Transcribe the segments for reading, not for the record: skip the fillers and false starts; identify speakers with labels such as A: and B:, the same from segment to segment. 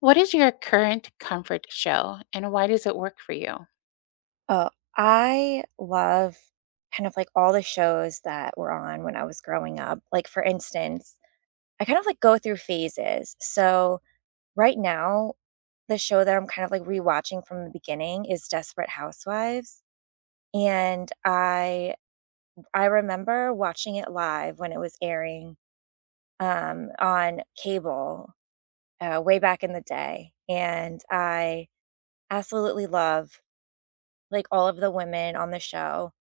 A: What is your current comfort show and why does it work for you?
B: Oh, I love kind of like all the shows that were on when I was growing up. Like, for instance, I kind of like go through phases. So, right now, the show that I'm kind of like rewatching from the beginning is Desperate Housewives. And I remember watching it live when it was airing on cable way back in the day, and I absolutely love like all of the women on the show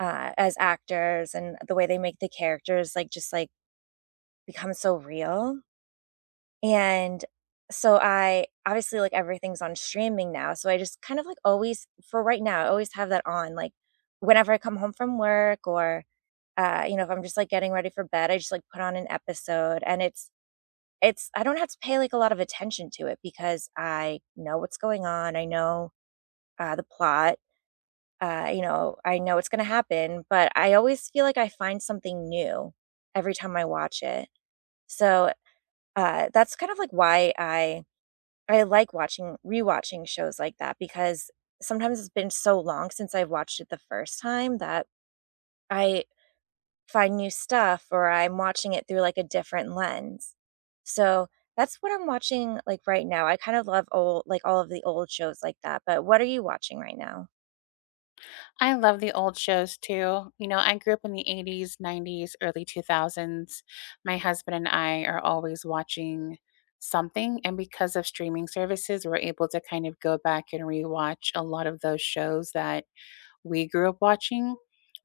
B: as actors and the way they make the characters like just like become so real. And so I obviously like everything's on streaming now. So I just kind of like always for right now, I always have that on like whenever I come home from work or you know, if I'm just like getting ready for bed, I just like put on an episode and it's I don't have to pay like a lot of attention to it because I know what's going on. I know the plot, you know, I know it's going to happen, but I always feel like I find something new every time I watch it. So that's kind of like why I like watching rewatching shows like that because sometimes it's been so long since I've watched it the first time that I find new stuff or I'm watching it through like a different lens. So that's what I'm watching like right now. I kind of love old like all of the old shows like that. But what are you watching right now?
A: I love the old shows too. You know, I grew up in the 80s, 90s, early 2000s. My husband and I are always watching something. And because of streaming services, we're able to kind of go back and rewatch a lot of those shows that we grew up watching.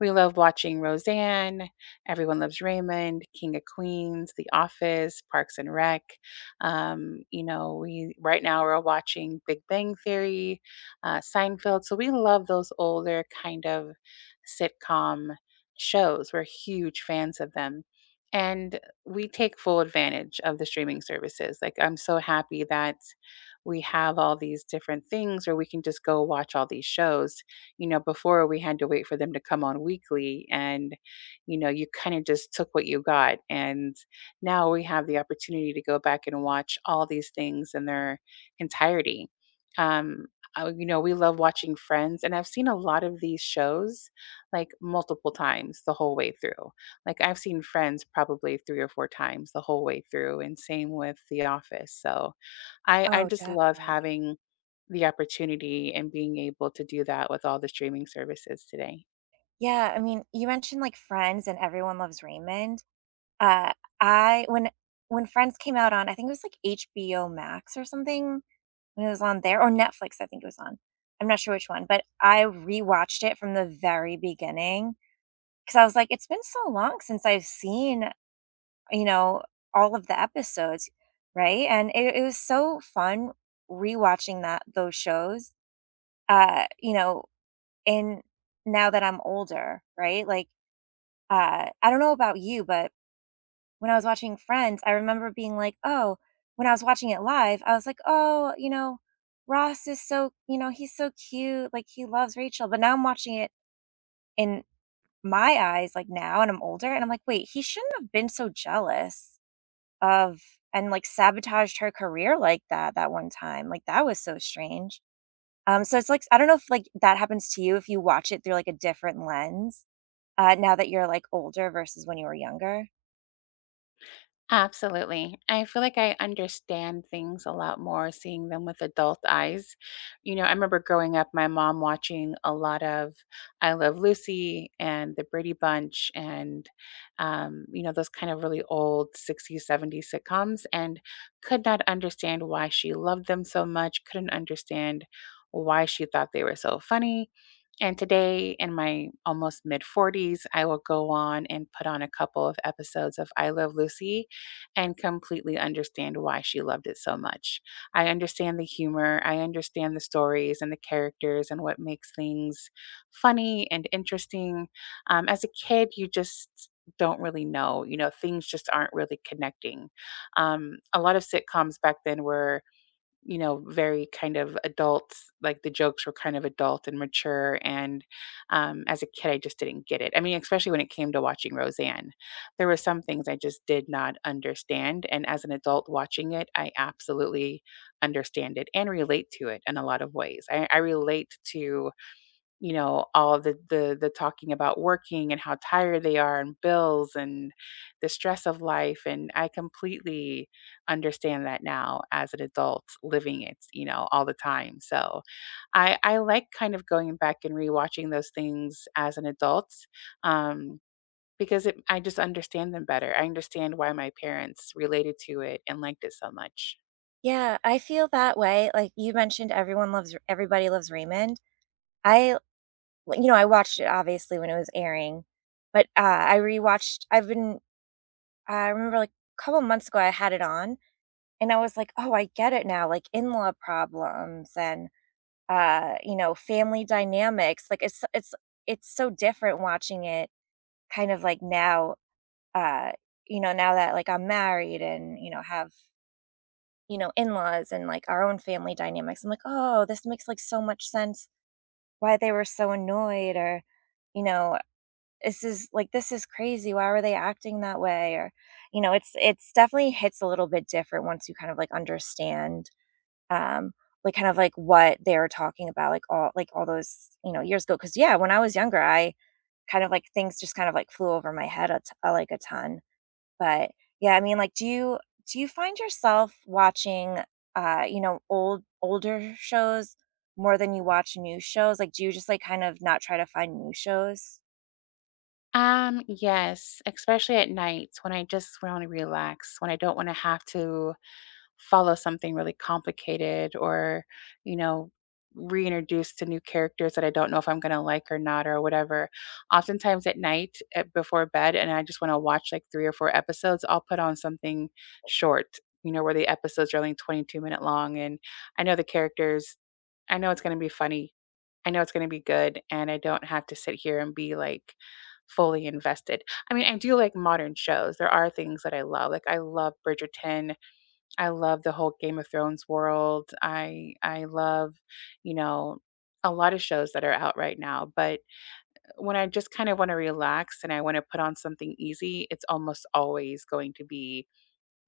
A: We love watching Roseanne, Everyone Loves Raymond, King of Queens, The Office, Parks and Rec. You know, we right now we're watching Big Bang Theory, Seinfeld. So we love those older kind of sitcom shows. We're huge fans of them. And we take full advantage of the streaming services. Like, I'm so happy that we have all these different things, where we can just go watch all these shows, you know, before we had to wait for them to come on weekly and, you know, you kind of just took what you got. And now we have the opportunity to go back and watch all these things in their entirety. Um, you know, we love watching Friends, and I've seen a lot of these shows like multiple times the whole way through. Like, I've seen Friends probably three or four times the whole way through, and same with The Office. So, I
B: Oh,
A: just love
B: definitely.
A: having the opportunity and being able to do that with all the streaming services today.
B: Yeah, I mean, you mentioned, like, Friends and Everyone Loves Raymond. Uh, I when Friends came out on I think it was, like, HBO Max or something, when it was on there or Netflix, I think it was on. I'm not sure which one, but I rewatched it from the very beginning because I was like, "It's been so long since I've seen, you know, all of the episodes," right? And it was so fun rewatching that those shows, you know, in now that I'm older, right? Like, I don't know about you, but when I was watching Friends, I remember being like, "Oh," when I was watching it live, I was like, "Oh, you know, Ross is so you know, he's so cute, like, he loves Rachel," but now I'm watching it in my eyes, like, now, and I'm older, and I'm like, "Wait, he shouldn't have been so jealous of and, like, sabotaged her career like that, that one time, like, that was so strange." So it's like I don't know if, like, that happens to you if you watch it through, like, a different lens. Now that you're, like, older versus when you were younger?
A: Absolutely. I feel like I understand things a lot more seeing them with adult eyes. You know, I remember growing up, my mom watching a lot of I Love Lucy and The Brady Bunch, you know, those kind of really old 60s, 70s sitcoms and could not understand why she loved them so much, couldn't understand why she thought they were so funny. And today, in my almost mid 40s, I will go on and put on a couple of episodes of I Love Lucy and completely understand why she loved it so much. I understand the humor, I understand the stories and the characters and what makes things funny and interesting. As a kid, you just don't really know, you know, things just aren't really connecting. A lot of sitcoms back then were, you know, very kind of adults, like the jokes were kind of adult and mature. And as a kid, I just didn't get it. I mean, especially when it came to watching Roseanne, there were some things I just did not understand. And as an adult watching it, I absolutely understand it and relate to it in a lot of ways. I relate to, you know, all the talking about working and how tired they are and bills and the stress of life, and I completely understand that now as an adult living it, you know, all the time. So, I like kind of going back and rewatching those things as an adult. Um because I just understand them better. I understand why my parents related to it and liked it so much.
B: Yeah, I feel that way, like, you mentioned Everyone Loves Everybody Loves Raymond. I well, you know, I watched it obviously when it was airing, but, I rewatched I've been I remember, like, a couple months ago I had it on, and I was like, "Oh, I get it now," like, in-law problems and, you know, family dynamics. Like it's so different watching it kind of like now, uh, you know, now that like I'm married and, you know, have, you know, in-laws and like our own family dynamics. I'm like, oh, this makes like so much sense why they were so annoyed or, you know, this is like this is crazy. Why were they acting that way? Or, you know, it's definitely hits a little bit different once you kind of like understand um, like, kind of like what they're talking about, like all those, you know, years ago. Because yeah, when I was younger, I kind of like things just kind of like flew over my head like a ton. But yeah, I mean, like, do you find yourself watching, you know, older shows more than you watch new shows? Like, do you just like kind of not try to find new shows?
A: Yes, especially at night when I just want to relax, when I don't want to have to follow something really complicated or, you know, reintroduced to new characters that I don't know if I'm going to like or not or whatever. Oftentimes at night before bed, and I just want to watch like three or four episodes, I'll put on something short, you know, where the episodes are only 22-minute long. And I know the characters, I know it's going to be funny. I know it's going to be good. And I don't have to sit here and be like, fully invested. I mean, I do like modern shows. There are things that I love. Like I love Bridgerton. I love the whole Game of Thrones world. I love, you know, a lot of shows that are out right now, but when I just kind of want to relax and I want to put on something easy, it's almost always going to be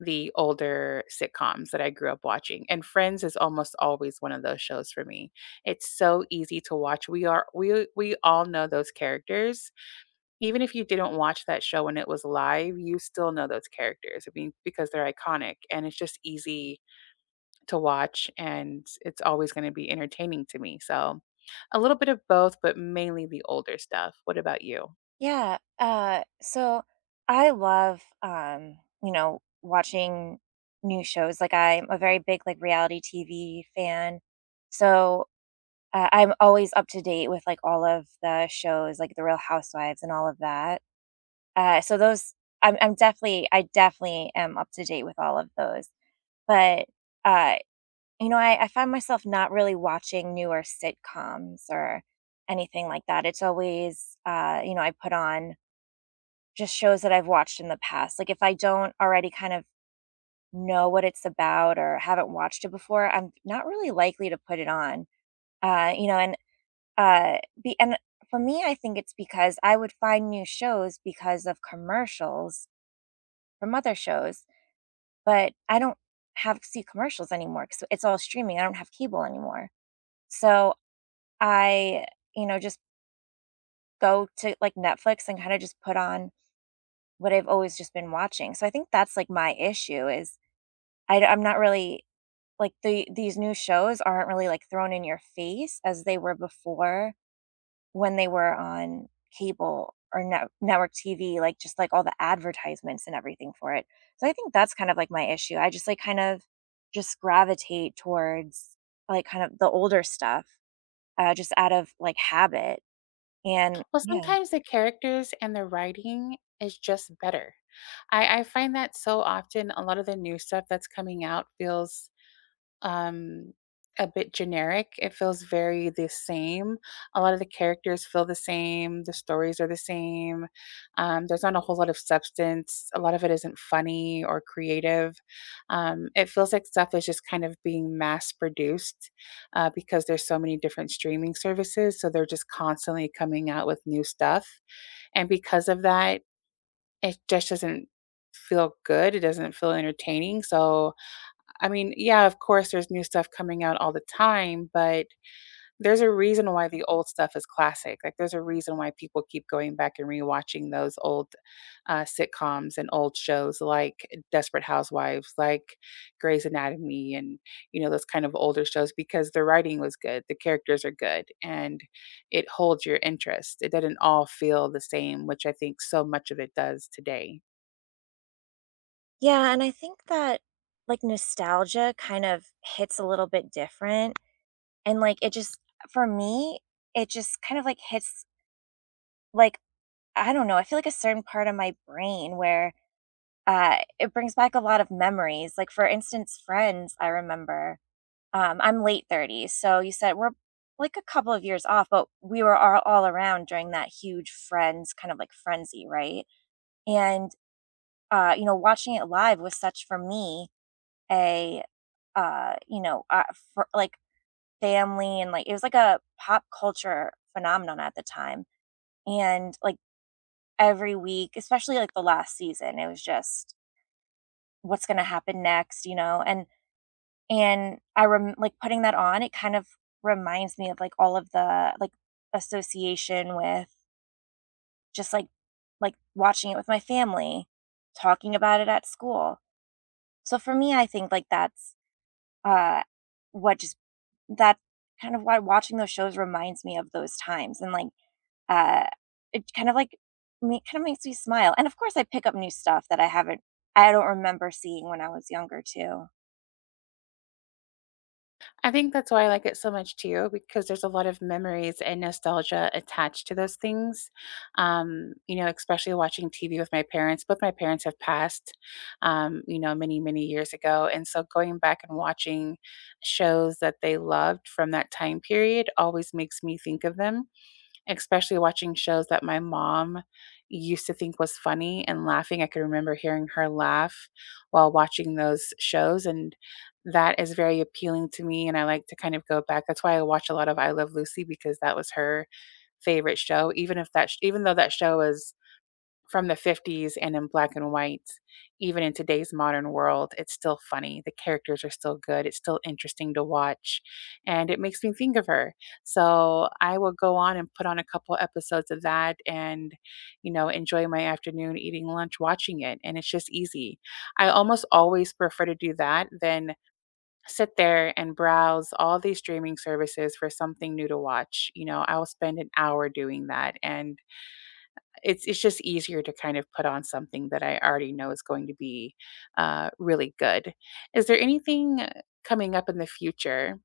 A: the older sitcoms that I grew up watching. And Friends is almost always one of those shows for me. It's so easy to watch. We are we all know those characters. Even if you didn't watch that show when it was live, you still know those characters. I mean, because they're iconic and it's just easy to watch and it's always going to be entertaining to me. So, a little bit of both, but mainly the older stuff. What about you?
B: Yeah, so I love, you know, watching new shows, like, I'm a very big, like, reality TV fan, so, I'm always up to date with, like, all of the shows, like, The Real Housewives and all of that, so those I definitely am up to date with all of those, but, uh, you know, I find myself not really watching newer sitcoms or anything like that, it's always, you know, I put on just shows that I've watched in the past. Like, if I don't already kind of know what it's about or haven't watched it before, I'm not really likely to put it on. Uh, you know, and uh, and for me, I think it's because I would find new shows because of commercials from other shows, but I don't have see commercials anymore because it's all streaming. I don't have cable anymore, so I, you know, just go to like Netflix and kind of just put on what I've always just been watching. So I think that's like my issue is I'm not really like, these new shows aren't really, like, thrown in your face as they were before when they were on cable or network TV, like, just, like, all the advertisements and everything for it. So I think that's kind of, like, my issue. I just, like, kind of just gravitate towards, like, kind of the older stuff, just out of, like, habit, and
A: Well,
B: yeah.
A: sometimes the characters and the writing is just better. I find that so often a lot of the new stuff that's coming out feels um a bit generic. It feels very the same. A lot of the characters feel the same. The stories are the same. There's not a whole lot of substance. A lot of it isn't funny or creative. It feels like stuff is just kind of being mass produced because there's so many different streaming services. So they're just constantly coming out with new stuff. And because of that, it just doesn't feel good. It doesn't feel entertaining. So I mean, yeah, of course, there's new stuff coming out all the time, but there's a reason why the old stuff is classic. Like, there's a reason why people keep going back and rewatching those old sitcoms and old shows like Desperate Housewives, like Grey's Anatomy, and, you know, those kind of older shows because the writing was good, the characters are good, and it holds your interest. It doesn't all feel the same, which I think so much of it does today.
B: Yeah, and I think that, like, nostalgia kind of hits a little bit different. And, like, it just for me, it just kind of, like, hits, like, I don't know, I feel like a certain part of my brain where, it brings back a lot of memories. Like, for instance, Friends, I remember, I'm late 30s, so you said we're, like, a couple of years off, but we were all around during that huge Friends kind of, like, frenzy, right? And, you know, watching it live was such for me a, uh, you know, uh, for like, family and like it was like a pop culture phenomenon at the time. And like every week, especially like the last season, it was just what's going to happen next, you know? And like putting that on, it kind of reminds me of like all of the like association with just like watching it with my family, talking about it at school. So for me, I think like that's uh what just that kind of why watching those shows reminds me of those times and like Uh, it kind of like ma kind of makes me smile, and of course, I pick up new stuff that I don't remember seeing when I was younger too.
A: I think that's why I like it so much too, because there's a lot of memories and nostalgia attached to those things. You know, especially watching TV with my parents. Both my parents have passed, you know, many, many years ago. And so going back and watching shows that they loved from that time period always makes me think of them. Especially watching shows that my mom used to think was funny and laughing. I could remember hearing her laugh while watching those shows, and that is very appealing to me, and I like to kind of go back. That's why I watch a lot of I Love Lucy because that was her favorite show, even if that sh even though that show is from the 50s and in black and white, even in today's modern world, it's still funny. The characters are still good. It's still interesting to watch. And it makes me think of her. So I will go on and put on a couple episodes of that and, you know, enjoy my afternoon eating lunch watching it. And it's just easy. I almost always prefer to do that than sit there and browse all these streaming services for something new to watch. You know, I'll spend an hour doing that. And it's just easier to kind of put on something that I already know is going to be, really good. Is there anything coming up in the future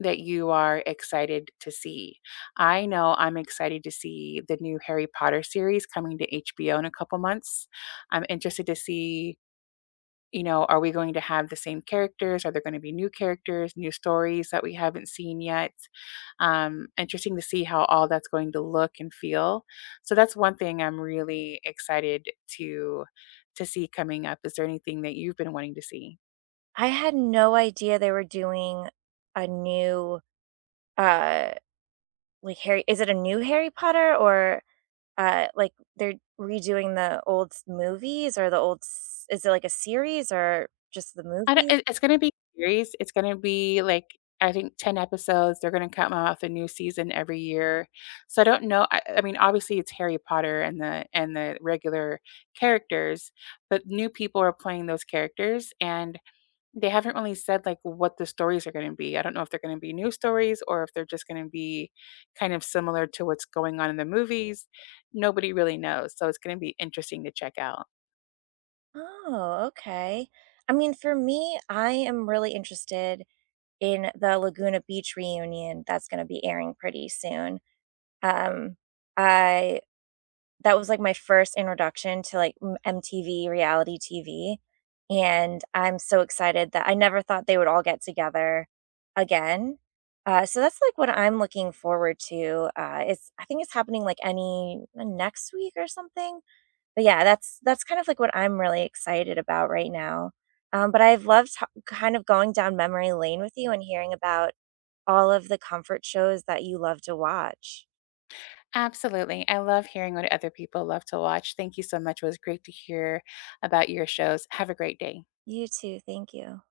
A: that you are excited to see? I know I'm excited to see the new Harry Potter series coming to HBO in a couple months. I'm interested to see, you know, are we going to have the same characters? Are there going to be new characters, new stories that we haven't seen yet? Interesting to see how all that's going to look and feel. So that's one thing I'm really excited to see coming up. Is there anything that you've been wanting to see?
B: I had no idea they were doing a new, uh, like, Harry is it a new Harry Potter or, like, they're redoing the old s movies or the old s is it like a series or just the
A: I don't
B: movie?
A: it it's gonna be series, it's gonna be, like, I think 10 episodes, they're gonna come out with a new season every year, so I don't know I mean, obviously, it's Harry Potter and the regular characters, but new people are playing those characters, and they haven't really said, like, what the stories are gonna be. I don't know if they're gonna be new stories or if they're just gonna be kind of similar to what's going on in the movies. Nobody really knows, so it's gonna be interesting to check out.
B: Oh, okay. I mean, for me, I am really interested in the Laguna Beach reunion that's gonna be airing pretty soon. Um, I that was, like, my first introduction to, like, m MTV reality TV, and I'm so excited that I never thought they would all get together again. So that's, like, what I'm looking forward to. It's I think it's happening, like, any next week or something? But, yeah, that's kind of, like, what I'm really excited about right now. But I've loved ho kind of going down memory lane with you and hearing about all of the comfort shows that you love to watch.
A: Absolutely. I love hearing what other people love to watch. Thank you so much. It was great to hear about your shows. Have a great day.
B: You too, thank you.